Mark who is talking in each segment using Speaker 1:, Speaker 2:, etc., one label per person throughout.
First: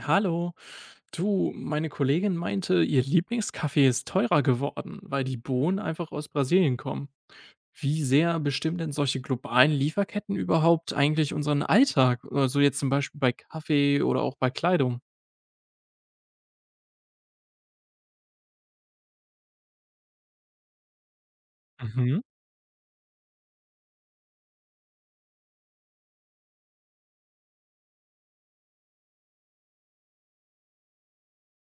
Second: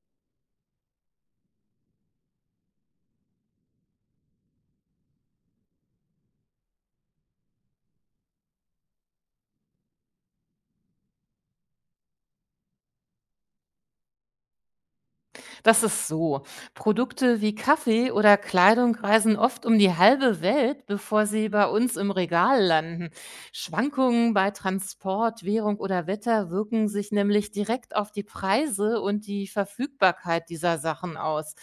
Speaker 1: Hallo. Du, meine Kollegin meinte, ihr Lieblingskaffee ist teurer geworden, weil die Bohnen einfach aus Brasilien kommen. Wie sehr bestimmen denn solche globalen Lieferketten überhaupt eigentlich unseren Alltag? Also jetzt zum Beispiel bei Kaffee oder auch bei Kleidung.
Speaker 2: Das ist so. Produkte wie Kaffee oder Kleidung reisen oft um die halbe Welt, bevor sie bei uns im
Speaker 1: Mhm.
Speaker 2: Regal landen. Schwankungen bei Transport, Währung oder Wetter wirken sich nämlich direkt auf die Preise und die Verfügbarkeit dieser Sachen aus.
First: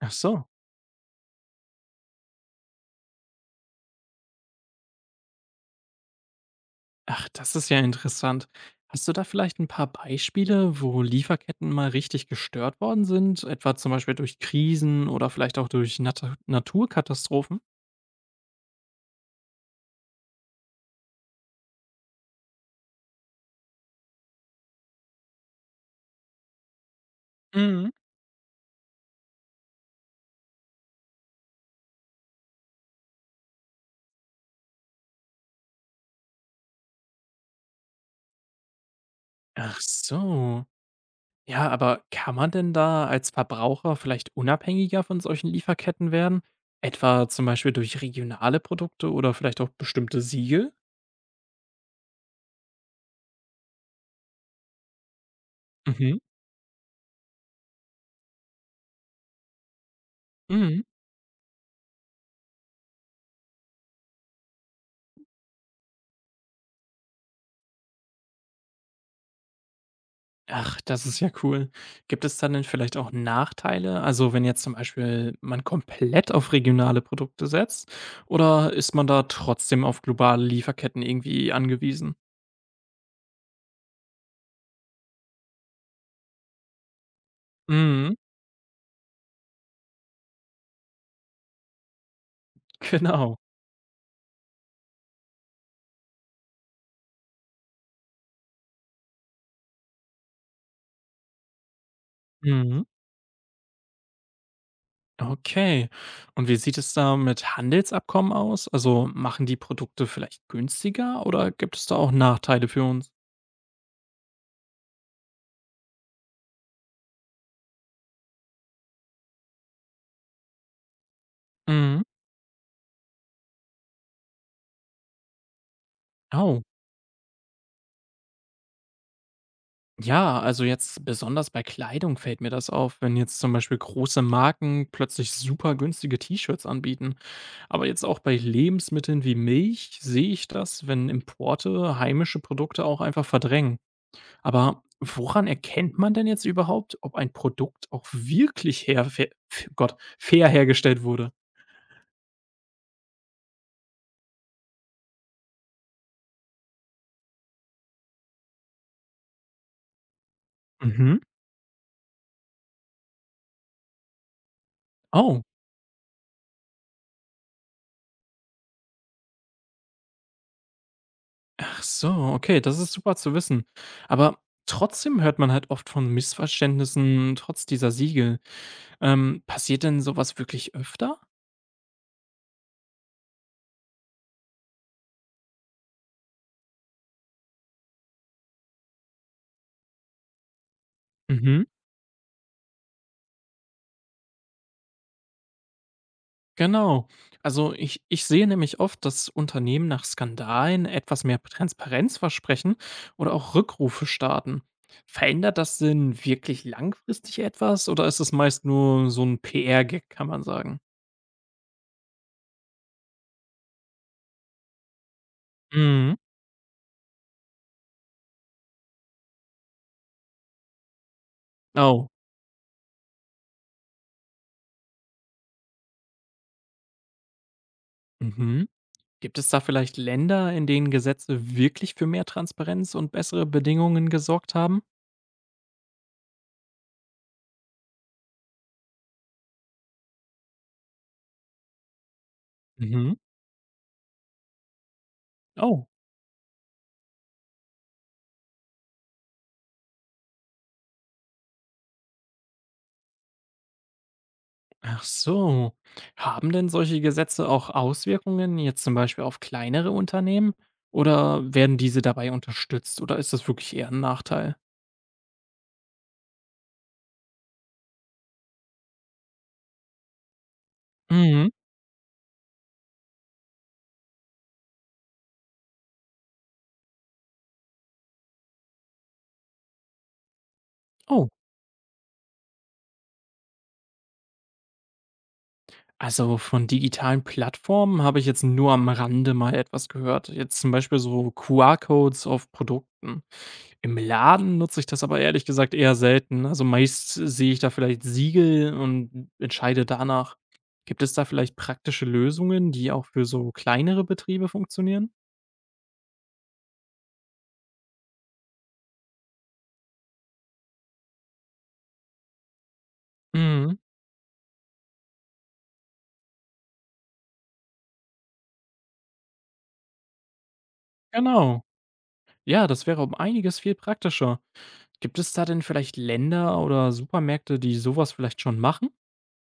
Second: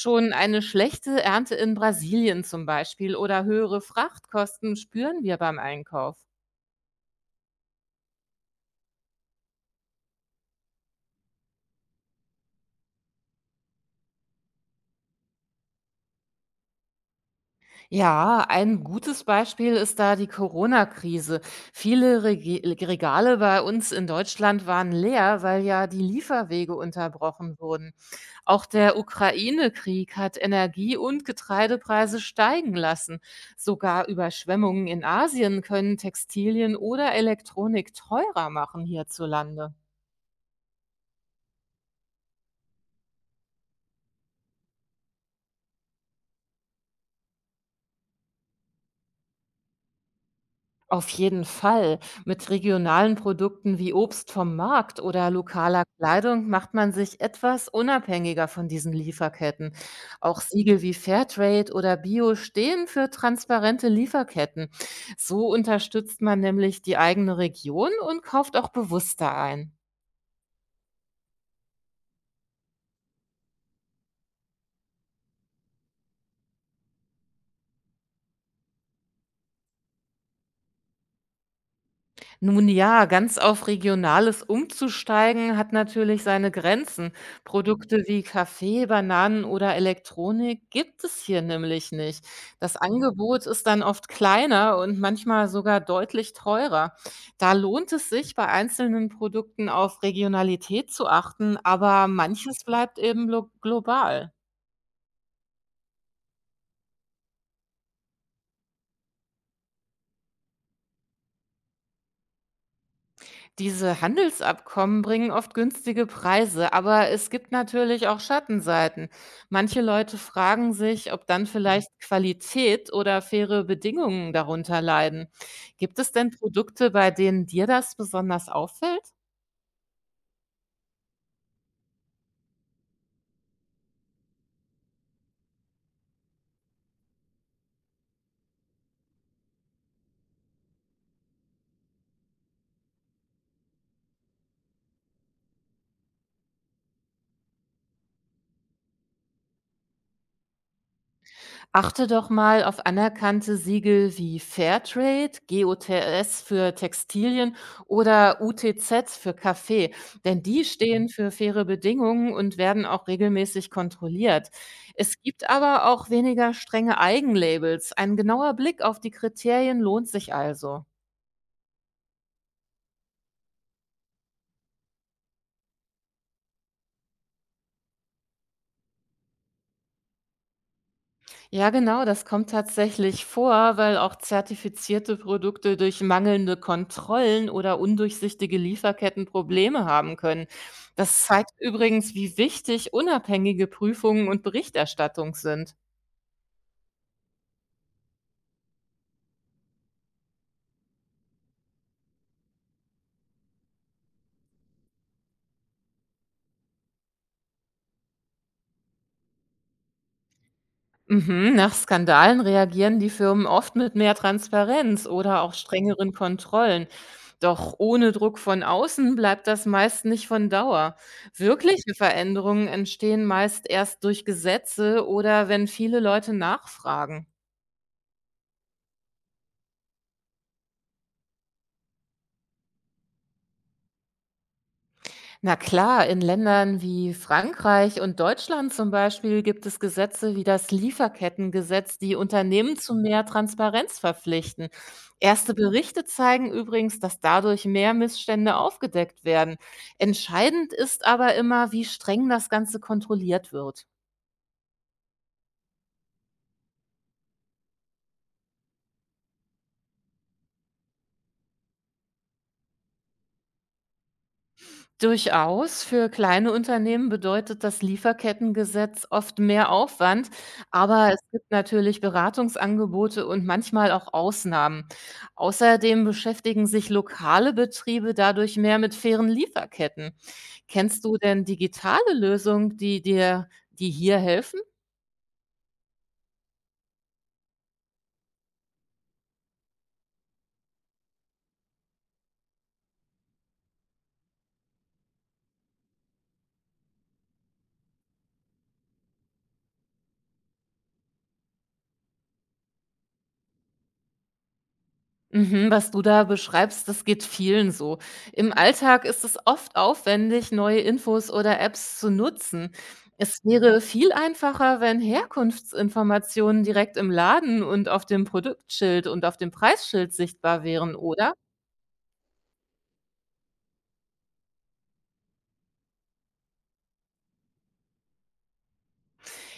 Speaker 1: Ach so.
Speaker 2: eine schlechte Ernte in Brasilien zum Beispiel oder höhere Frachtkosten spüren wir beim Einkauf.
Speaker 1: Ach, das ist ja interessant. Hast du da vielleicht ein paar Beispiele, wo Lieferketten mal richtig gestört worden sind? Etwa zum Beispiel durch Krisen oder vielleicht auch durch Naturkatastrophen?
Speaker 2: Ja, ein gutes Beispiel ist da die Corona-Krise. Viele Regale bei uns in Deutschland waren leer, weil ja die Lieferwege unterbrochen
Speaker 1: Mhm.
Speaker 2: wurden. Auch der Ukraine-Krieg hat Energie- und Getreidepreise steigen lassen. Sogar Überschwemmungen in Asien können Textilien oder Elektronik teurer machen hierzulande.
Speaker 1: Ach so. Ja, aber kann man denn da als Verbraucher vielleicht unabhängiger von solchen Lieferketten werden? Etwa zum Beispiel durch regionale Produkte oder vielleicht auch bestimmte Siegel?
Speaker 2: Auf jeden Fall. Mit regionalen Produkten wie Obst vom Markt oder lokaler
Speaker 1: Mhm.
Speaker 2: Kleidung macht man sich etwas unabhängiger von diesen Lieferketten. Auch Siegel
Speaker 1: Mhm.
Speaker 2: wie Fairtrade oder Bio stehen für transparente Lieferketten. So unterstützt man nämlich die eigene Region und kauft auch bewusster ein.
Speaker 1: Ach, das ist ja cool. Gibt es dann denn vielleicht auch Nachteile? Also wenn jetzt zum Beispiel man komplett auf regionale Produkte setzt, oder ist man da trotzdem auf globale Lieferketten irgendwie angewiesen?
Speaker 2: Nun ja, ganz auf Regionales umzusteigen hat natürlich seine Grenzen. Produkte
Speaker 1: Mhm.
Speaker 2: wie Kaffee, Bananen oder Elektronik gibt es hier nämlich nicht. Das
Speaker 1: Genau.
Speaker 2: Angebot ist dann oft kleiner und manchmal sogar deutlich teurer. Da lohnt es sich, bei einzelnen Produkten auf Regionalität zu achten, aber manches
Speaker 1: Mhm.
Speaker 2: bleibt eben global.
Speaker 1: Okay. Und wie sieht es da mit Handelsabkommen aus? Also machen die Produkte vielleicht günstiger oder gibt es da auch Nachteile für uns?
Speaker 2: Diese Handelsabkommen bringen oft günstige Preise, aber es gibt natürlich auch Schattenseiten. Manche Leute fragen sich, ob dann vielleicht
Speaker 1: Mhm.
Speaker 2: Qualität oder faire Bedingungen darunter leiden. Gibt es denn
Speaker 1: Oh.
Speaker 2: Produkte, bei denen dir das besonders auffällt?
Speaker 1: Ja, also jetzt besonders bei Kleidung fällt mir das auf, wenn jetzt zum Beispiel große Marken plötzlich super günstige T-Shirts anbieten. Aber jetzt auch bei Lebensmitteln wie Milch sehe ich das, wenn Importe heimische Produkte auch einfach verdrängen. Aber woran erkennt man denn jetzt überhaupt, ob ein Produkt auch wirklich her fe Gott, fair hergestellt wurde?
Speaker 2: Achte doch mal auf anerkannte Siegel wie Fairtrade, GOTS für Textilien oder UTZ für Kaffee, denn die stehen
Speaker 1: Mhm.
Speaker 2: für faire Bedingungen und werden auch regelmäßig kontrolliert. Es
Speaker 1: Oh,
Speaker 2: gibt aber auch weniger strenge Eigenlabels. Ein genauer Blick auf die Kriterien lohnt sich also.
Speaker 1: ach so, okay, das ist super zu wissen. Aber trotzdem hört man halt oft von Missverständnissen trotz dieser Siegel. Passiert denn sowas wirklich öfter?
Speaker 2: Ja, genau, das kommt tatsächlich vor, weil auch zertifizierte Produkte durch mangelnde Kontrollen oder undurchsichtige Lieferketten Probleme haben können. Das zeigt
Speaker 1: Mhm.
Speaker 2: übrigens, wie wichtig unabhängige Prüfungen und Berichterstattung sind.
Speaker 1: Genau. Also ich sehe nämlich oft, dass Unternehmen nach Skandalen etwas mehr Transparenz versprechen oder auch Rückrufe starten. Verändert das denn wirklich langfristig etwas oder ist es meist nur so ein PR-Gag, kann man sagen?
Speaker 2: Mhm. Nach Skandalen reagieren die Firmen oft mit mehr Transparenz oder auch strengeren
Speaker 1: Mhm.
Speaker 2: Kontrollen. Doch ohne Druck von außen bleibt das meist nicht von Dauer. Wirkliche
Speaker 1: Oh.
Speaker 2: Veränderungen entstehen meist erst durch Gesetze oder wenn viele Leute nachfragen.
Speaker 1: Mhm. Gibt es da vielleicht Länder, in denen Gesetze wirklich für mehr Transparenz und bessere Bedingungen gesorgt haben?
Speaker 2: Na klar, in Ländern wie Frankreich und Deutschland zum Beispiel gibt es Gesetze wie das Lieferkettengesetz, die Unternehmen zu
Speaker 1: Mhm.
Speaker 2: mehr Transparenz verpflichten. Erste
Speaker 1: Oh.
Speaker 2: Berichte zeigen übrigens, dass dadurch mehr Missstände aufgedeckt werden. Entscheidend ist aber immer, wie streng das Ganze kontrolliert wird.
Speaker 1: Ach so. Haben denn solche Gesetze auch Auswirkungen jetzt zum Beispiel auf kleinere Unternehmen? Oder werden diese dabei unterstützt? Oder ist das wirklich eher ein Nachteil?
Speaker 2: Durchaus. Für kleine Unternehmen bedeutet das Lieferkettengesetz oft mehr Aufwand, aber es gibt
Speaker 1: Mhm.
Speaker 2: natürlich Beratungsangebote und manchmal auch Ausnahmen. Außerdem beschäftigen sich lokale Betriebe dadurch mehr mit fairen Lieferketten. Kennst du
Speaker 1: Oh,
Speaker 2: denn digitale Lösungen, die hier helfen?
Speaker 1: also von digitalen Plattformen habe ich jetzt nur am Rande mal etwas gehört. Jetzt zum Beispiel so QR-Codes auf Produkten. Im Laden nutze ich das aber ehrlich gesagt eher selten. Also meist sehe ich da vielleicht Siegel und entscheide danach. Gibt es da vielleicht praktische Lösungen, die auch für so kleinere Betriebe funktionieren?
Speaker 2: Mhm, was du da beschreibst, das geht vielen so. Im Alltag ist es oft aufwendig, neue Infos oder Apps zu nutzen. Es
Speaker 1: Mhm,
Speaker 2: wäre viel einfacher, wenn Herkunftsinformationen direkt im Laden und auf dem Produktschild und auf dem Preisschild sichtbar wären, oder?
Speaker 1: genau. Ja, das wäre um einiges viel praktischer. Gibt es da denn vielleicht Länder oder Supermärkte, die sowas vielleicht schon machen?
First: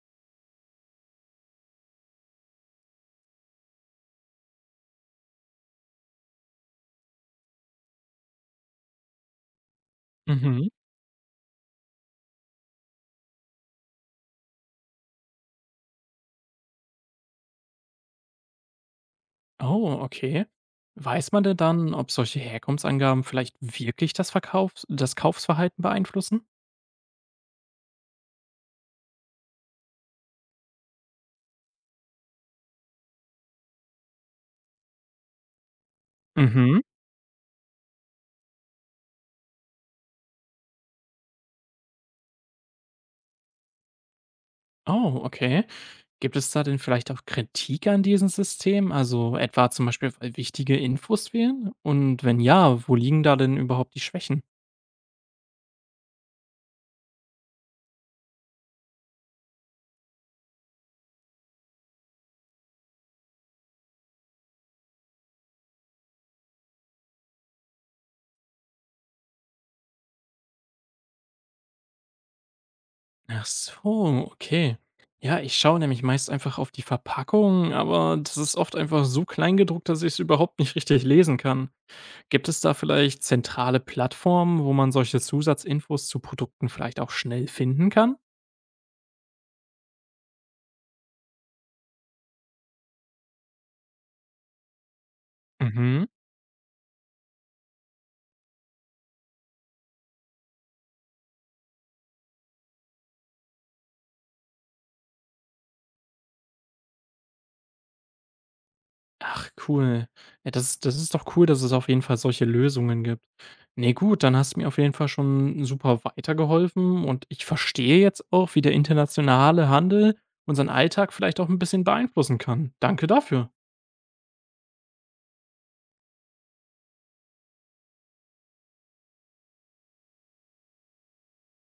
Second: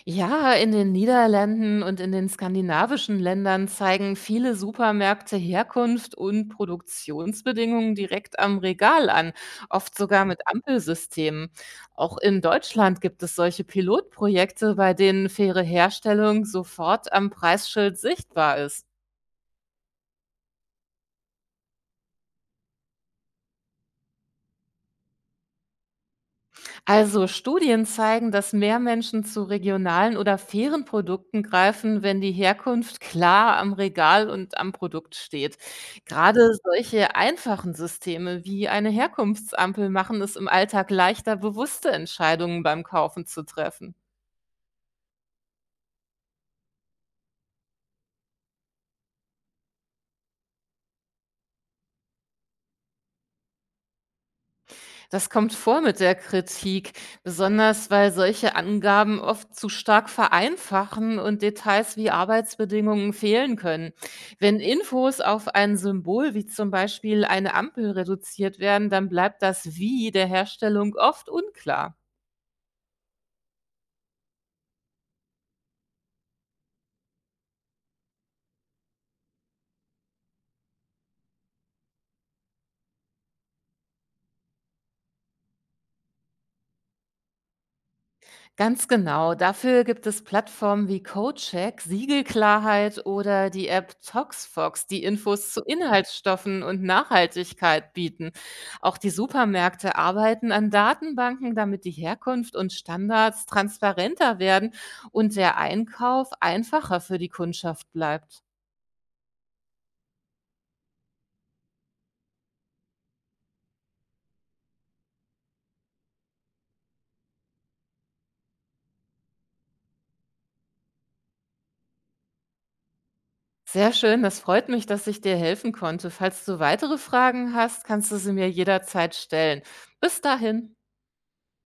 Speaker 2: Ja, in den Niederlanden und in den skandinavischen Ländern zeigen viele Supermärkte Herkunft und Produktionsbedingungen direkt am Regal an, oft sogar mit
Speaker 1: Mhm.
Speaker 2: Ampelsystemen. Auch in Deutschland gibt es solche Pilotprojekte, bei denen faire Herstellung sofort am Preisschild sichtbar ist.
Speaker 1: Oh, okay. Weiß man denn dann, ob solche Herkunftsangaben vielleicht wirklich das Verkaufs das Kaufsverhalten beeinflussen?
Speaker 2: Also Studien zeigen, dass mehr Menschen zu regionalen oder fairen Produkten greifen, wenn die Herkunft klar am Regal und am Produkt steht. Gerade
Speaker 1: Mhm.
Speaker 2: solche einfachen Systeme wie eine Herkunftsampel machen es im Alltag leichter, bewusste Entscheidungen beim Kaufen zu treffen.
Speaker 1: Oh, okay. Gibt es da denn vielleicht auch Kritik an diesem System? Also etwa zum Beispiel, weil wichtige Infos fehlen? Und wenn ja, wo liegen da denn überhaupt die Schwächen?
Speaker 2: Das kommt vor mit der Kritik, besonders weil solche Angaben oft zu stark vereinfachen und Details wie Arbeitsbedingungen fehlen können. Wenn Infos auf ein Symbol wie zum Beispiel eine Ampel reduziert werden, dann bleibt das Wie der Herstellung oft unklar.
Speaker 1: Ach so, okay. Ja, ich schaue nämlich meist einfach auf die Verpackung, aber das ist oft einfach so klein gedruckt, dass ich es überhaupt nicht richtig lesen kann. Gibt es da vielleicht zentrale Plattformen, wo man solche Zusatzinfos zu Produkten vielleicht auch schnell finden kann?
Speaker 2: Ganz genau. Dafür gibt es Plattformen wie CodeCheck, Siegelklarheit oder die App ToxFox, die Infos zu
Speaker 1: Mhm.
Speaker 2: Inhaltsstoffen und Nachhaltigkeit bieten. Auch die Supermärkte arbeiten an Datenbanken, damit die Herkunft und Standards transparenter werden und der Einkauf einfacher für die Kundschaft bleibt.
Speaker 1: Ach, cool. Ja, das ist doch cool, dass es auf jeden Fall solche Lösungen gibt. Nee, gut, dann hast du mir auf jeden Fall schon super weitergeholfen und ich verstehe jetzt auch, wie der internationale Handel unseren Alltag vielleicht auch ein bisschen beeinflussen kann. Danke dafür.
Speaker 2: Sehr schön, das freut mich, dass ich dir helfen konnte. Falls du weitere Fragen hast, kannst du sie mir jederzeit stellen. Bis dahin.